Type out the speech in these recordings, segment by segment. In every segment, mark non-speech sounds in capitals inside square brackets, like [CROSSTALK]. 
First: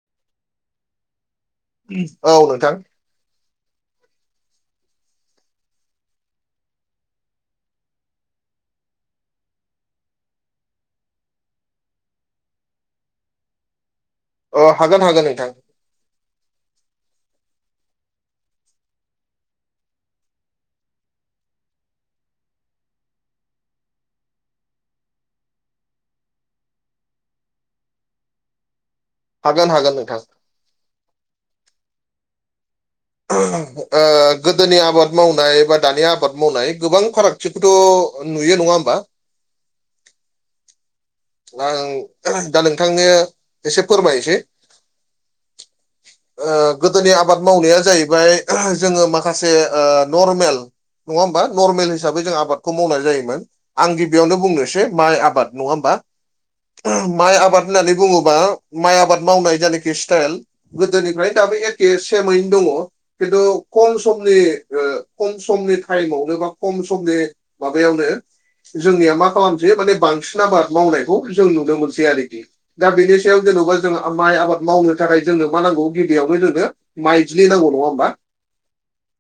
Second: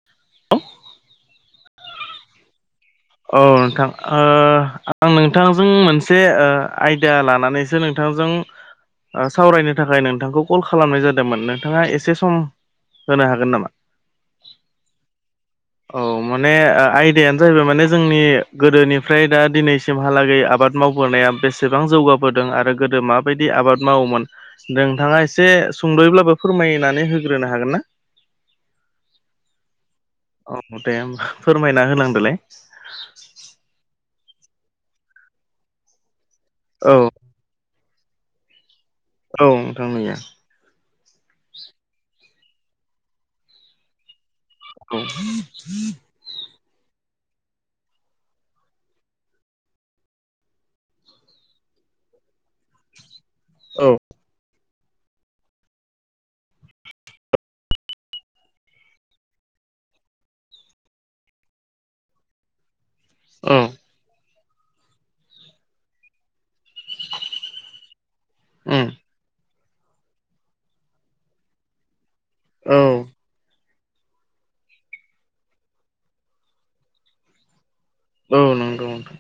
[INAUDIBLE] औ नोंथां औ नोंथां आं नोंथांजों मोनसे आयदा लानानै नोंथांजों सावरायनो थाखाय नोंथांखौ कल खालामनाय जादोंमोन नोंथांङा एसे सम होनो हागोन नामा? अ हागोन हागोन नोंथां औ माने आयदियानो जाहैबाय माने जोंनि गोदोनिफ्राय दा दिनैसिमहालागै आबाद मावबोनाया बेसेबां जौगाबोदों आरो गोदो मा बायदि आबाद मावोमोन नोंथांङा एसे सुंद'यैब्लाबो फोरमायनानै होग्रोनो हागोन ना हागोन हागोन नोंथां औ दे होमबा फोरमायना होनांदोलाय ओ गोदोनि आबाद मावनाय बा दानि आबाद मावनाय औ गोबां फारागथिखौथ' नुयो नंङा होमबा औ नोंथांनिया आं दा नोंथांनो एसे फोरमायनोसै औ गोदोनि आबाद मावनाया जाहैबाय जोंङो माखासे नर्मेल नंङा होमबा नर्मेल हिसाबै जों आबादखौ मावनाय जायोमोन औ आं गिबियावनो बुंनोसै माइ आबाद नंङा होमबा माइ आबाद होननानै बुंङोबा माइ आबाद मावनाय जायनाखि स्टाइल गोदोनिफ्रायनो दाबो एखे सेमैनो दंङो खिन्थु खम समनि खम समनि टाइमावनो बा खम समनि माबायावनो औ जोंनिया मा खालामसै माने बांसिन आबाद मावनाय खौ जों नुनो मोनसै आरोखि दा बेनि औ सायाव जेनेबा जोंङो माइ आबाद मावनो थाखाय जोंनो मा नांगौ गिबियावनो जोंनो माइज्लि नांगौ नंङा होमबा औ नंगौ नोंथां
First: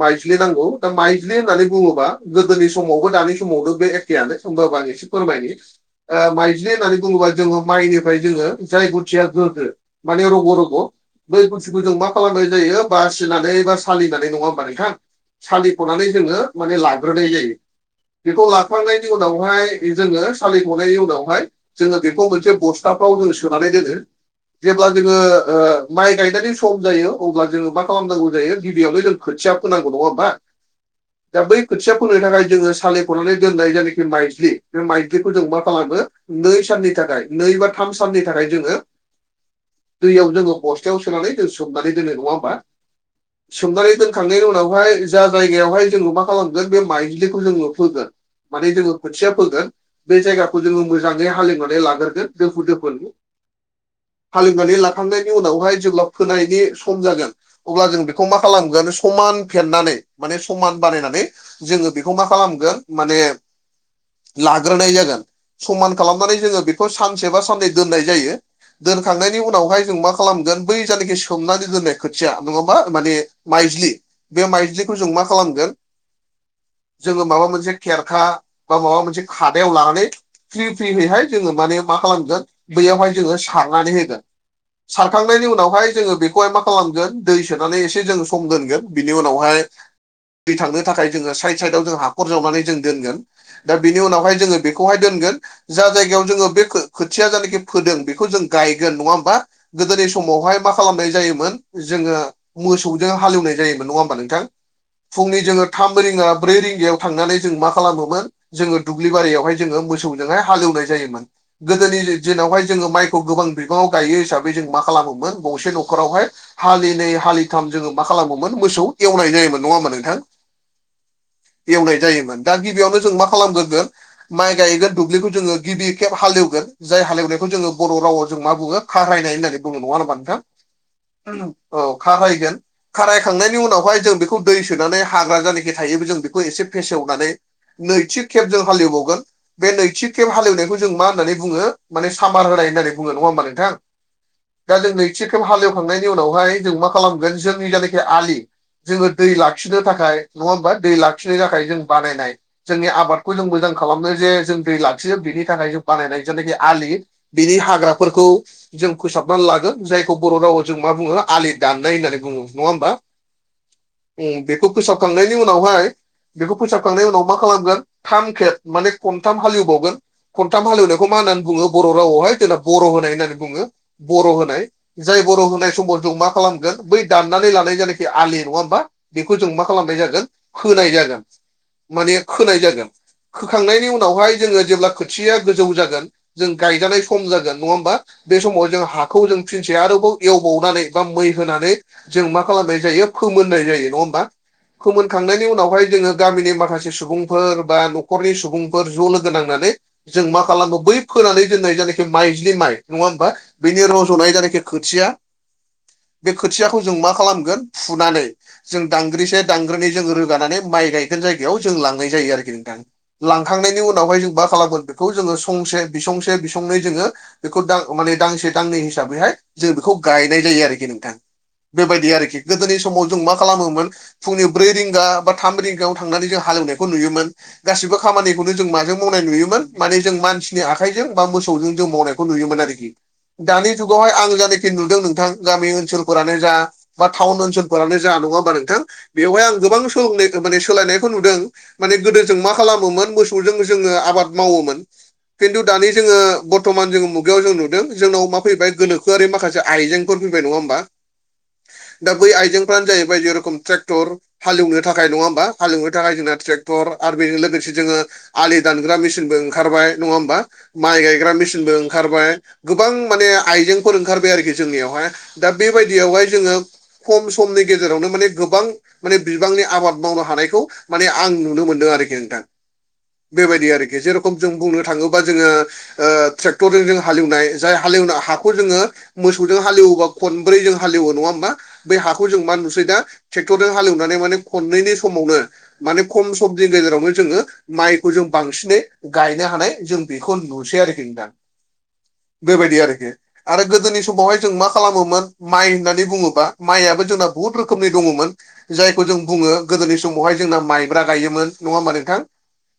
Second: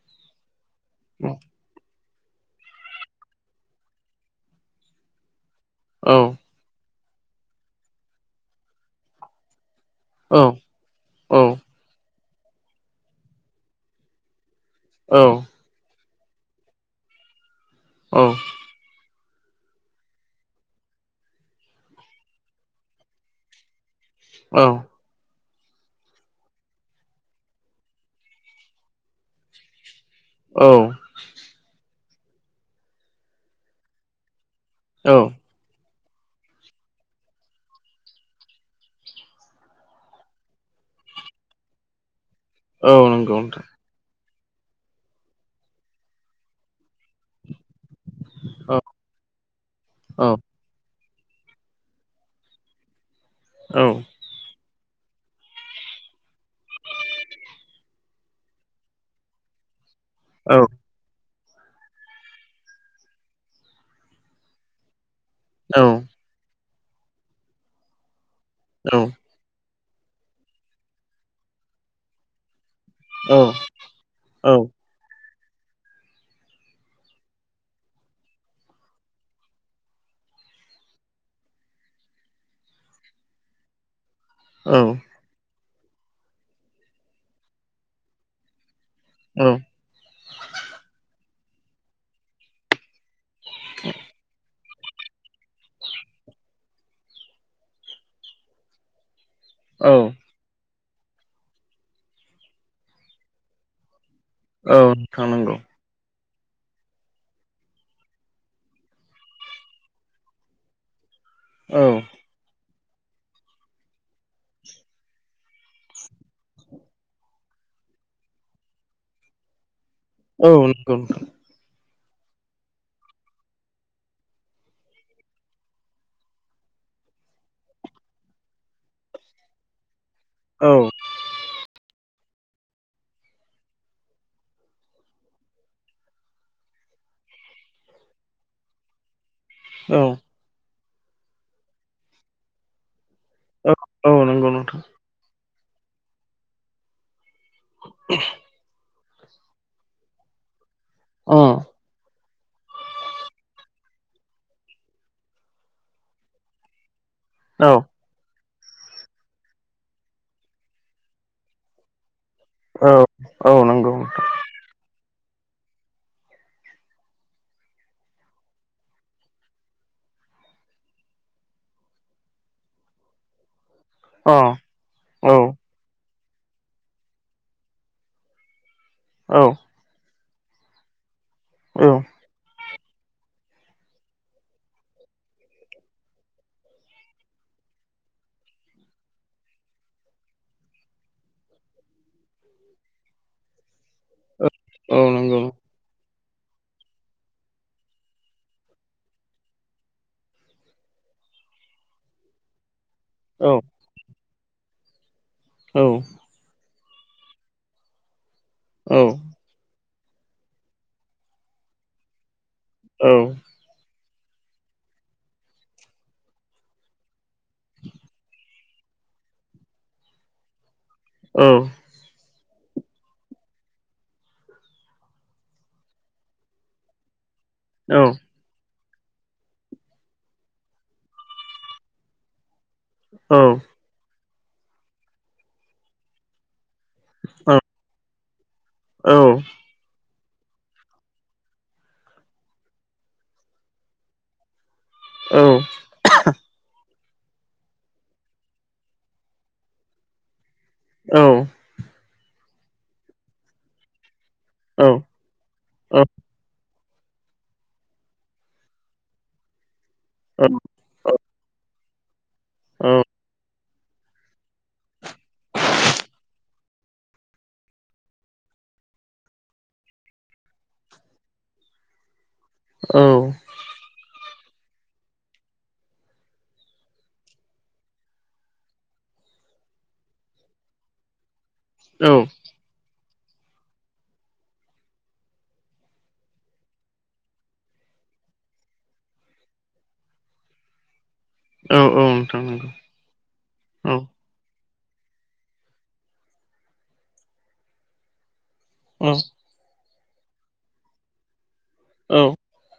माइज्लि नांगौ दा माइज्लि होननानै बुंङोबा गोदोनि समावबो दानि समावबो बे एखेयानो होमबाबो आं एसे फोरमायनो माइज्रि होननानै बुंङोब्ला जोंङो माइनिफ्राय जोंङो फाय गुथिया जादों। माने रग' रग' बै गुथिखौ जों मा खालामनाय जायो बार सोनानै बा सालिनानै नंङा होमबा नोंथां औ सालिख'नानै जोंङो माने लाग्रोनाय जायो औ बेखौ ला सुखांनायनि उनावहाय जोङो सालि खनायनि उनावहाय जोङो बेखौ मोनसे बस्थाफ्राव जोङो सोनानै दोनो औ जेब्ला जोङो ओ माइ गायनायनि सम जायो अब्ला जोङो मा खालामनांगौ जायो गिबियावनो जों खोथिया फोनांगौ नङा ओमबा औ दा बै खोथिया फोननो थाखाय जोङो सालिख'नानै दोननाय जायनोखि माइज्लि बे माइज्लि खौ मा खालामो नै साननि थाखाय नै बा थाम साननि थाखाय जोङो दैयाव जोङो बस्थायाव सोनानै जों सोमनानै दोनो नङा ओमबा औ नंगौ नोंथां सोमनानै दोन खांनायनि उनावहाय जा जायगायावहाय जोङो मा खालामगोन बे माइज्लिखौ जोङो फोगोन माने जोङो खोथिया फोगोन बे औ जायगा खौ जोङो मोजाङै हाले एवनानै लाग्रोदो दोफो दोफोन औ हाल एवनानै लाखांनायनि उनावहाय जेब्ला फोनायनि सम जागोन अब्ला जों बेखौ मा खालामगोन समान फेननानै माने औ समान बानायनानै जोङो बेखौ मा खालामगोन माने ला ग्रोनाय जागोन औ समान खालामनानै जोङो बेखौ सानसे बा साननै दोननाय जायो दोनखांनाय नि उनावहाय जों मा खालामगोन बै जानोखि सोमनानै दोनो खोथिया नङाबा माने औ माइज्लि बे माइज्लि खौ जों मा खालामगोन जोङो माबा मोनसे खेरखा बा माबा मोनसे खादायाव लानानै फ्रि फ्रियैहाय जोङो माने मा खालामगोन बैयावहाय जोङो सारनानै होगोन। औ सारखांनायनि उनावहाय जोङो बेखौहाय मा खालामगोन दै सोनानै एसे जोङो सम दोनगोन। बिनि औ उनावहाय दै थांनो थाखाय जोङो साइद साइदाव जों हाखर जावनानै जों दोनगोन दा बे नि उनावहाय जोङो बेखौहाय दोनगोन जा जायगायाव जोङो बे खोथिया जानोखि फोदों बेखौ जों गायगोन नङा ओमबा गोदोनि समावहाय मा खालामनाय जायोमोन जोङो मोसौजों हाल एवनाय जायोमोन नङा ओमबा नोंथां? नोंथां फुंनि नंगौ जोङो थाम रिंगा ब्रै रिंगायाव थांनानै जों मा खालामोमोन जोङो दुब्लि बारियावहाय जोङो मोसौजोंहाय हाल एवनाय जायोमोन औ गोदोनि जिनावहाय जोङो माइखौ गोबां बिबाङाव गायो हिसाबै जों मा खालामोमोन गंसे नखरावहाय हालिनै हालिथाम जोङो मा खालामोमोन मोसौ एवनाय जायोमोन नङा ओमबा नोंथां? औ नंगौ नोंथां। एवनाय जायोमोन दा गिबियावनो जों मा खालामग्रोगोन माइ गायगोन दुब्लिखौ जोङो गिबि खेब हाल एवगोन जाय हाल एवनायखौ जोङो बर' रावाव जों मा बुङो खारायनाय होननानै बुङो नङा ओमबा नोंथां? औ औ खारायगोन खारायखांनायनि उनावहाय जों बेखौ दै सोनानै हाग्रा जायनाखि थायो जों बेखौ एसे फेसेवनानै नैथि खेब जों हाल एवबावगोन बे नैथि खेब औ हाल एवनायखौ जों मा होननानै बुङो माने सामार होनाय होननानै बुङो नङा ओमबा औ नोंथां औ नंगौ दा नोंथां जों नैथि खेब हाल एवखांनायनि उनावहाय जों मा खालामगोन जोंनि जायनोखि आलि जोङो दै लाखिनो थाखाय नङा ओमबा दै लाखिनो अ थाखाय जों बानायनाय जोंनि आबाद खौ मोजां खालामनो जे जों दै लाखियो बेनि थाखाय जों बानायनाय जायनोखि आलि बिनि औ हाग्रा फोरखौ जों फोसाबनानै लागोन जायखौ बर' रावाव जों मा बुङो आलि दाननाय होननानै बुङो। नङा ओमबा औ औ नंगौ नोंथां उम बेखौ फोसाबखांनायनि उनावहाय बेखौ फोसाबखांनायनि उनाव मा खालामगोन थाम खेब माने खनथाम हाल एवबावगोन खनथाम हाल एवनायखौ मा होननानै बुङो बर' रावावहाय जोंना बर' होनाय होननानै बुङो बर' अ होनाय जाय औ बर' होनाय समाव जों मा खालामगोन बै दाननानै लानाय जायनोखि आलि नङा ओमबा औ बेखौ जों मा खालामनाय जागोन खोनाय जागोन माने खोनाय जागोन। फोखांनायनि उनावहाय जोङो जेब्ला खोथिया गोजौ जागोन जों गायजानाय सम जागोन नङा होमबा बे समाव जों हाखौ जों फिनसे आरोबाव एवबावनानै बा मै होनानै जों मा खालामनाय जायो फोमोननाय जायो नङा होमबा औ नंगौ खोमोनखांनायनि उनावहाय जोङो गामिनि माखासे सुबुंफोर बा न'खरनि सुबुंफोर ज' लोगो नांनानै जों मा खालामो बै फोनानै दोनै जायनाखि माइज्लि माइ नङा होमबा औ बेनि उनाव र'जनाय जानाखि खोथिया औ बे खोथियाखौ जों मा खालामगोन फुनानै जों दांग्रिसे दांग्रोनै जों रोगाननै माइ गायगोन जायगायाव जों लांनाय जायो आरोखि नोंथां लां खांनायनि उनावहाय जों मा खालामगोन बेखौ जोङो संसे बिसंसे बिसंनै जोङो बेखौ दां माने दांसे दांनै हिसाबैहाय जों बेखौ गायनाय जायो आरोखि नों थां बेबायदि आरोखि गोदोनि समाव जों मा खालामोमोन फुंनि ब्रै रिंगा बा थाम रिंगायाव थांनानै जों हालेवनायखौ नुयोमोन गासिबो खामानि नो जों माजों मावनाय नुयोमोन माने जों मानसिनि आखाइजों बा मोसौजों जों मावनायखौ नुयोमोन आरोखि दानि जुगावहाय आं जायनाखि नुदों नोंथां गामि ओनसोलफोरानो जा बा टाउन ओनसोलफोरानो जों नङा होमबा नोंथां बेवहाय गोबां सोलंनाय माने सोलायनायखौ नुदों माने गोदो जों मा खालाम मोसौ जोङो आबाद मायोमोन खिन्थु दानि जोङो बर्थमान जोङो मु जों नुदों जोंनाव मा फैबाय गोनोआरि माखासे आजेंफोर फैबाय नङा होम बा दा बै आइजेंफ्रानो जाहैबाय जेरखम ट्रेक्टर हालेवनो औ थाखाय नङा होमा हालेवनो औ थाखाय जोंना ट्रेक्टर आरो बेजों लोगोसे जोङो आलि दानग्रा मेसिनबो ओंखारबाय नङा होमबा औ माइ गायग्रा मेसिनबो ओंखारबाय औ गोबां माने आइजें फोर ओंखारबाय आरोखि जोंनियावहाय दा बेबायदियावहाय जोङो खम समनि गेजेरावनो माने गोबां माने बिबांनि आबाद मावनो हानायखौ माने आं नुनो मोन दों आरोखि नोंथां औ बेबायदि आरोखि जेरखम जों बुंनो थाङोबा जोङो ओ ट्रेक्टरजों जों हालेवनाय जाय हालेवना हाखौ जोङो मोसौजों हालेवोबा खनब्रै जों हालेवो नङा होमबा बै औ हाखौ जों मा नुसै दा ट्रेक्टरजों हालेवनानै माने खननैनि समावनो माने खम समनि गेजेरावनो जोङो माइखौ जों बांसिनै गायनो हानाय जों बेखौ नुसै आरोखि नोंथां औ नोंथां नंगौ बेबायदि आरोखि आरो औ गोदोनि समावहाय जों मा खालामोमोन माइ होननानै बुङोबा माइआबो जोंना बुहुत रोखोमनि दङमोन जायखौ औ जों बुङो गोदोनि समावहाय जोंना माइब्रा गायोमोन नङा होमबा नोंथां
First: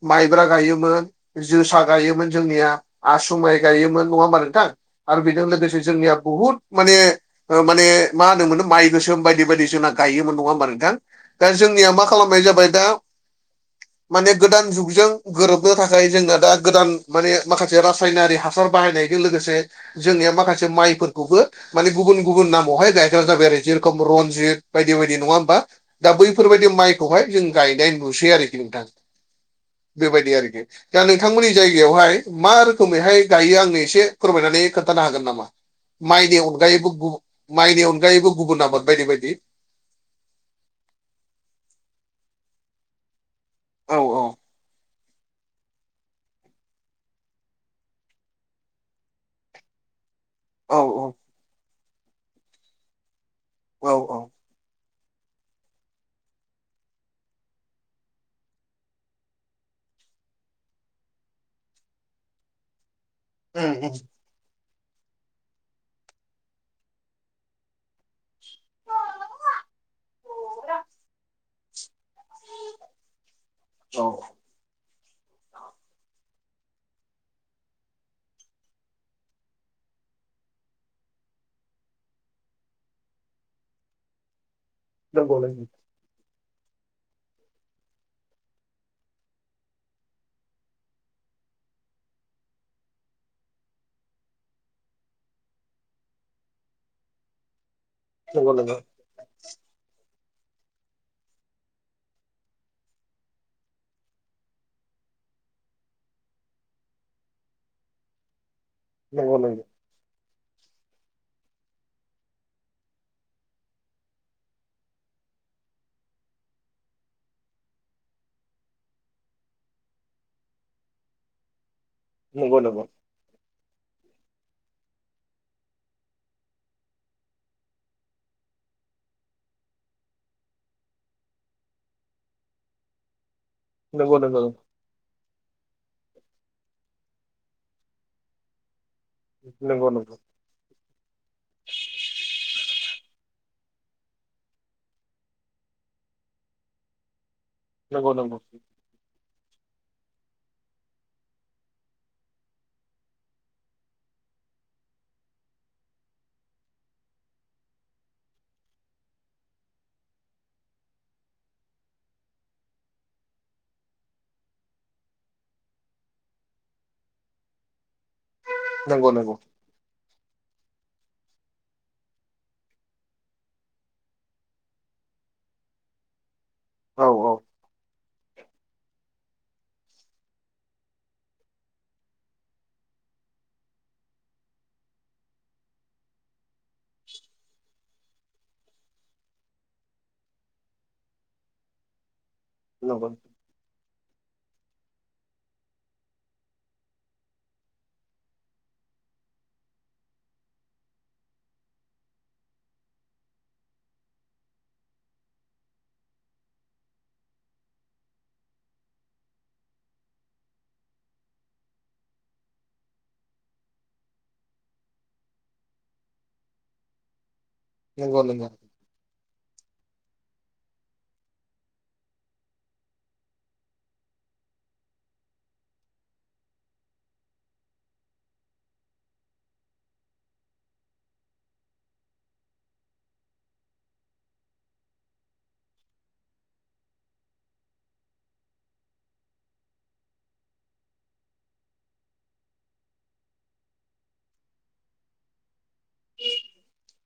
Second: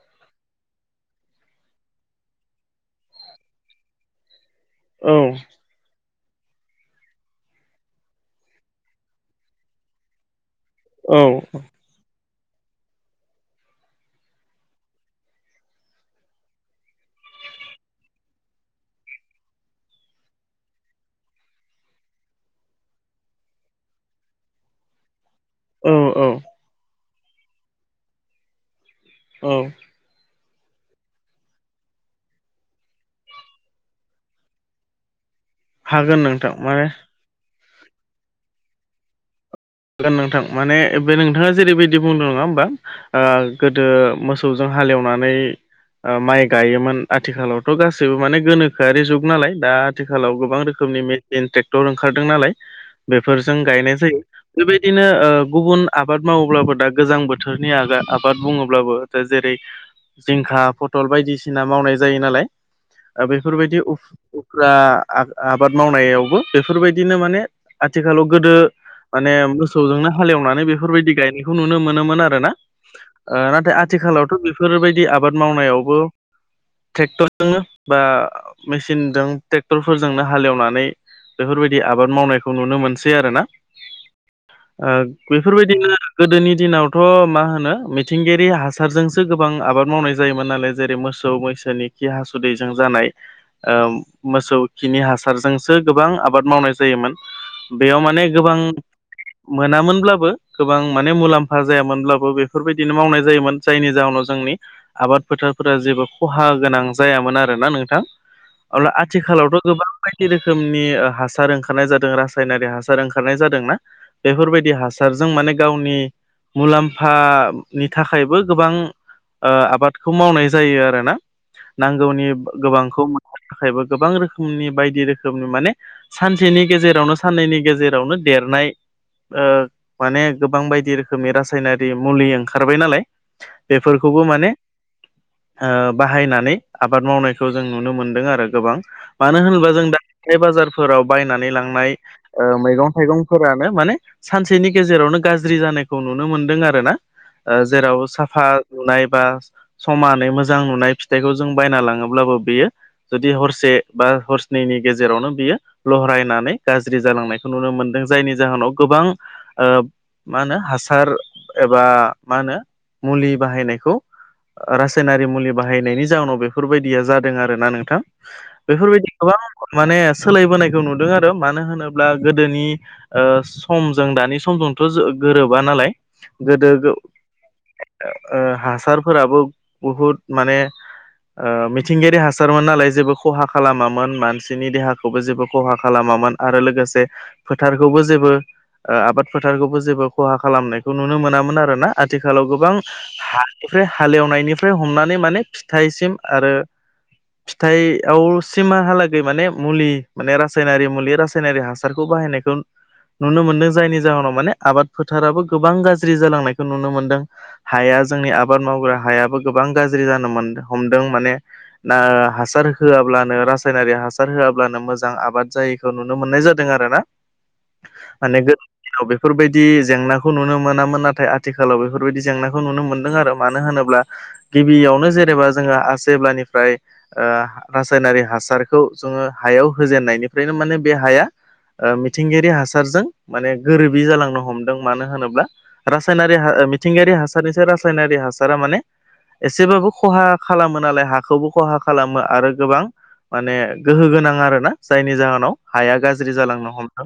माइब्रा गायोमोन जोसा गायोमोन जोंनिया आसु माइ गायोमोन नङा होमबा नोंथां औ आरो बेजों लोगोसे जोंनिया बुहुद माने माने मा होनोमोन माइ गोसोम बायदि बायदि जोंना गायोमोन नङा होबमा नों थां औ दा जोंनिया मा खालामनाय जाबाय दा माने गोदान जुगजों गोरोबनो थाखाय जोंना दा गोदान माने माखासे रासायनारि हासार बाहायनाय बे जों लोगोसे जोंनि माखासे माइफोरखौबो माने गुबुन गुबुन नामावहाय गायग्रा जाबाय आरो जेरखम रनजित बायदि बायदि नङा होमबा औ हागोन दा नोंथां माने बैफोरबायदि माइखौहाय जों गायनाय नुसै आरोखि नोंथां औ बेबायदि आरोखि दा नोंथांमोननि जायगायावहाय मा रोखोमैहाय गायो आंनो एसे फोरमायनानै खोन्थानो हागोन नामा हागोन माइनि नोंथां माने अनगायैबो गु माइनि अनगायैबो गुबुन आबाद बायदि बायदि नोंथां माने बे नोंथाङा जेरैबायदि बुंदों नङा होमबा आ गोदो औ मोसौजों हाले एवनानै माइ गायोमोन आथिखालावथ' गासैबो माने गोनोखोआरि जुग नालाय दा आथिखालाव गो गोबां औ रोखोमनि मेसिन ट्रेक्टर ओंखारदों नालाय बेफोरजों औ गायनाय औ जायो बेबायदिनो गुबुन आबाद मावोब्लाबो दा गोजां बोथोरनि आ आबाद बुङोब्लाबो दा जेरै जिंखा फटल बायदिसिना मावनाय जायो नालाय उम बेफोरबायदि उम उफ्रा आबाद मावनायावबो बेफोरबायदिनो माने आथिखालाव गोदो माने मोसौजोंनो हालेवनानै बेफोरबायदि गायनायखौ नुनो मोनोमोन आ रोना नाथाय औ आथिखालावथ' बेफोरबायदि आबाद मावनायावबो ट्रेक्टरजोंनो बा मेसिनजों ट्रेक्टरफोरजोंनो हालेवनानै बेफोरबायदि आबाद मावनायखौ नुनो मोनसै आरोना नंगौ नंगौ बेफोरबायदिनो गोदोनि दिनावथ' मा होनो मिथिंगायारि हासारजोंसो गोबां आबाद मावनाय जायोमोन नालाय जेरै मोसौ मै सोनि खि हासुदैजों जानाय मोसौ खिनि हासारजोंसो गोबां आबाद मावनाय जायोमोन बेयाव माने गोबां मोनामोनब्लाबो गोबां माने मुलाम्फा जायामोनब्लाबो बेफोरबायदिनो मावनाय जायोमोन जायनि जाहोनाव जोंनि आबाद फोथारफोरा जेबो खहा गोनां जायामोन आरोना नोंथां अब्ला नंगौ नंगौ आथिखालावथ' गोबां बायदि रोखोमनि हासार ओंखारनाय जादों रासायनारि हासार ओं खारनाय जादोंना बेफोरबायदि हासारजों माने गावनि मुलाम्फानि थाखायबो गोबां ओ आबादखौ मावनाय जायो आरोना नांगौनि नंगौ गोबांखौ थाखायबो गोबां रोखोमनि बायदि रोखोमनि माने सानसेनि गेजेरावनो साननैनि गेजे रावनो देरनाय माने गोबां बायदि रोखोमनि रासायनारि मुलि ओंखारबाय नालाय नंगौ नंगौ बेफोरखौबो माने बाहायनानै आबाद मावनायखौ जों नुनो मोनदों आरो गोबां मानो होनोबा जों नंगौ नंगौ दा माइ बाजारफोराव बायनानै लांनाय ओ मैगं थाइगंफोरानो माने सानसेनि गेजेरावनो गाज्रि जानायखौ नुनो मोनदों आरो ना जेराव नंगौ नंगौ साफा नुनाय बा समानै मोजां नुनाय फिथाइखौ जों बायना लाङोब्लाबो बेयो जुदि हरसे बा हरस्ननि गेजेरावनो बियो लहरायनानै गाज्रि जालांनाय नुनो मोनदों जायनि जाहोनाव गोबां मा होनो हासार एबा मा होनो मुलि बाहायनायखौ रासायनारि मुलि बाहायनायनि जााहनाव बेफोरबायदिया जादों आरोना नोंथां बेफोरबायदि नंगौ नंगौ गोबां माने सोलायबोनायखौ नुदों आरो मानो होनोब्ला गोदोनि समजों दानि समजोंथ' गोरोबा नालाय गोदो गो औ औ ओ हासारफोराबो बहुद माने मिथिंगायारि हासारमोन नालाय जेबो खहा खालामामोन मानसिनि देहाखौबो जेबो खहा खालामामोन आरो लोगोसे फोथारखौबो जेबो आबाद फोथारखौबो जेबो खहा खालामनायखौ नुनो मोनामोन आरोना आथिखालाव गोबां नंगौ हा बेफ्राय हाले एवनायनिफ्राय हमनानै माने फिथाइसिम आरो फिथायाव सिमहालागै माने मुलि माने रासायनारि मुलि रासायनारि हास रखौ बाहायनायखौ नुनो मोनदों जायनि जाहोनाव माने आबाद फोथाराबो गोबां गाज्रि जालांनायखौ नुनो मोनदों हाया जोंनि आबाद मावग्रा हायाबो गोबां गाज्रि जानो मोन हमदों माने ना हासार होआाब्लानो रासायनारि हासार होआब्लानो मोजां आबाद जायैखौ नुनो मोननाय जाद जों आरोना नंगौ माने नंगौ गो दिनाव बेफोरबायदि जेंनाखौ नुनो मोनामोन नाथाय आथिखालाव बेफोरबायदि जेंनाखौ नुनो मोनदों आरो मानो होनोब्ला गिबियावनो जेनेबा जोङो जेब्लानिफ्राय रासायनारि हासारखौ जोङो हायाव होजेननायनिफ्रायनो माने बे हाया मिथिंगायारि हासारजों माने गोरोबि जालांनो हमदों मानो होनोब्ला रासायनारि मिथिंगायारि हासारनिसाय रासायनारि हासारा माने एसेबाबो खहा खालामो नालाय हाखौबो खहा खालामो आरो गोबां माने गोहो गोनां आरोना जायनि जाहोनाव हाया गा ज्रि जालानो हमदों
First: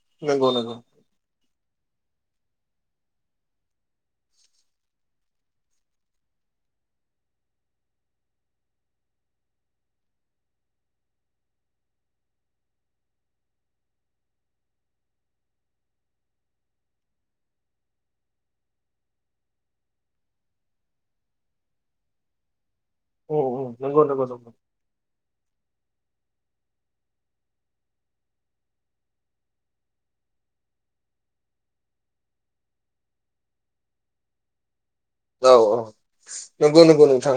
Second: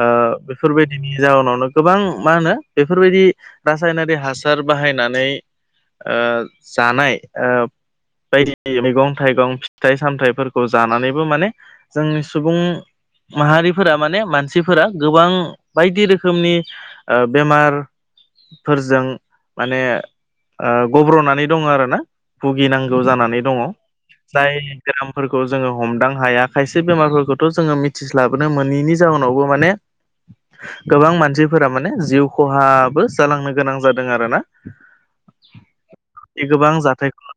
ओ नंगौ नंगौ बेफोरबाय दिनि जाहोनावनो गोबां मा होनो बेफोरबायदि रासायनारि हासार बाहायनानै ओ जानाय ओ बायदि मैगं थाइगं फिथाइ सामथाइफोरखौ जानानैबो माने जोंनि सुबुं माहारिफोरा माने मानसिफोरा गोबां बायदि रोखोमनि ओ बेमार फोरजों माने ओ गब्र'नानै दङ आरोना भुगिनांगौ जानानै उम दङ उम नंगौ नंगौ नंगौ जाय बेरामफोरखौ जोङो हमदां हाया खायसे बेमारफोरखौथ' जोङो मि थि स्लाबनो मोनिनि जाउनावबो माने गोबां मानसिफोरा माने जिउ खहाबो जालांनो गोनां जादों आरोना औ औ बे गोबां नंगौ नंगौ नोंथां जाथायखौ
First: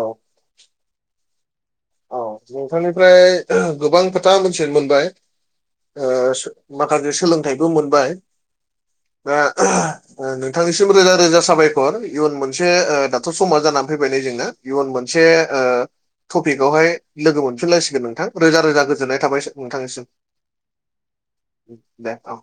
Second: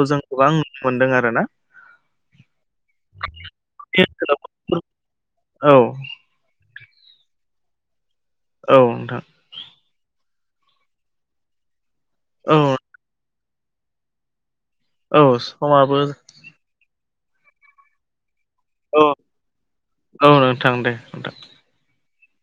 औ जों गोबां नुनो मोनदों आरोना औ नोंथांनिफ्राय गोबां खोथा मिथिनो मोनबाय औ ओ माखासे सोलोंथाइबो मोनबाय औ नोंथां दा नोंथांनिसिम रोजा रोजा साबायखर इयुन औ मोनसे थ' समा जानानै फैबाय नै जोंना इयुन औ मोनसे ओ समाबो टपिक आवहाय लोगो मोनफिनलायसिगोन नोंथां रोजा रोजा औ गोजोननाय थाबाय सो नोंथांनिसिम औ नोंथां दे नोंथां दे औ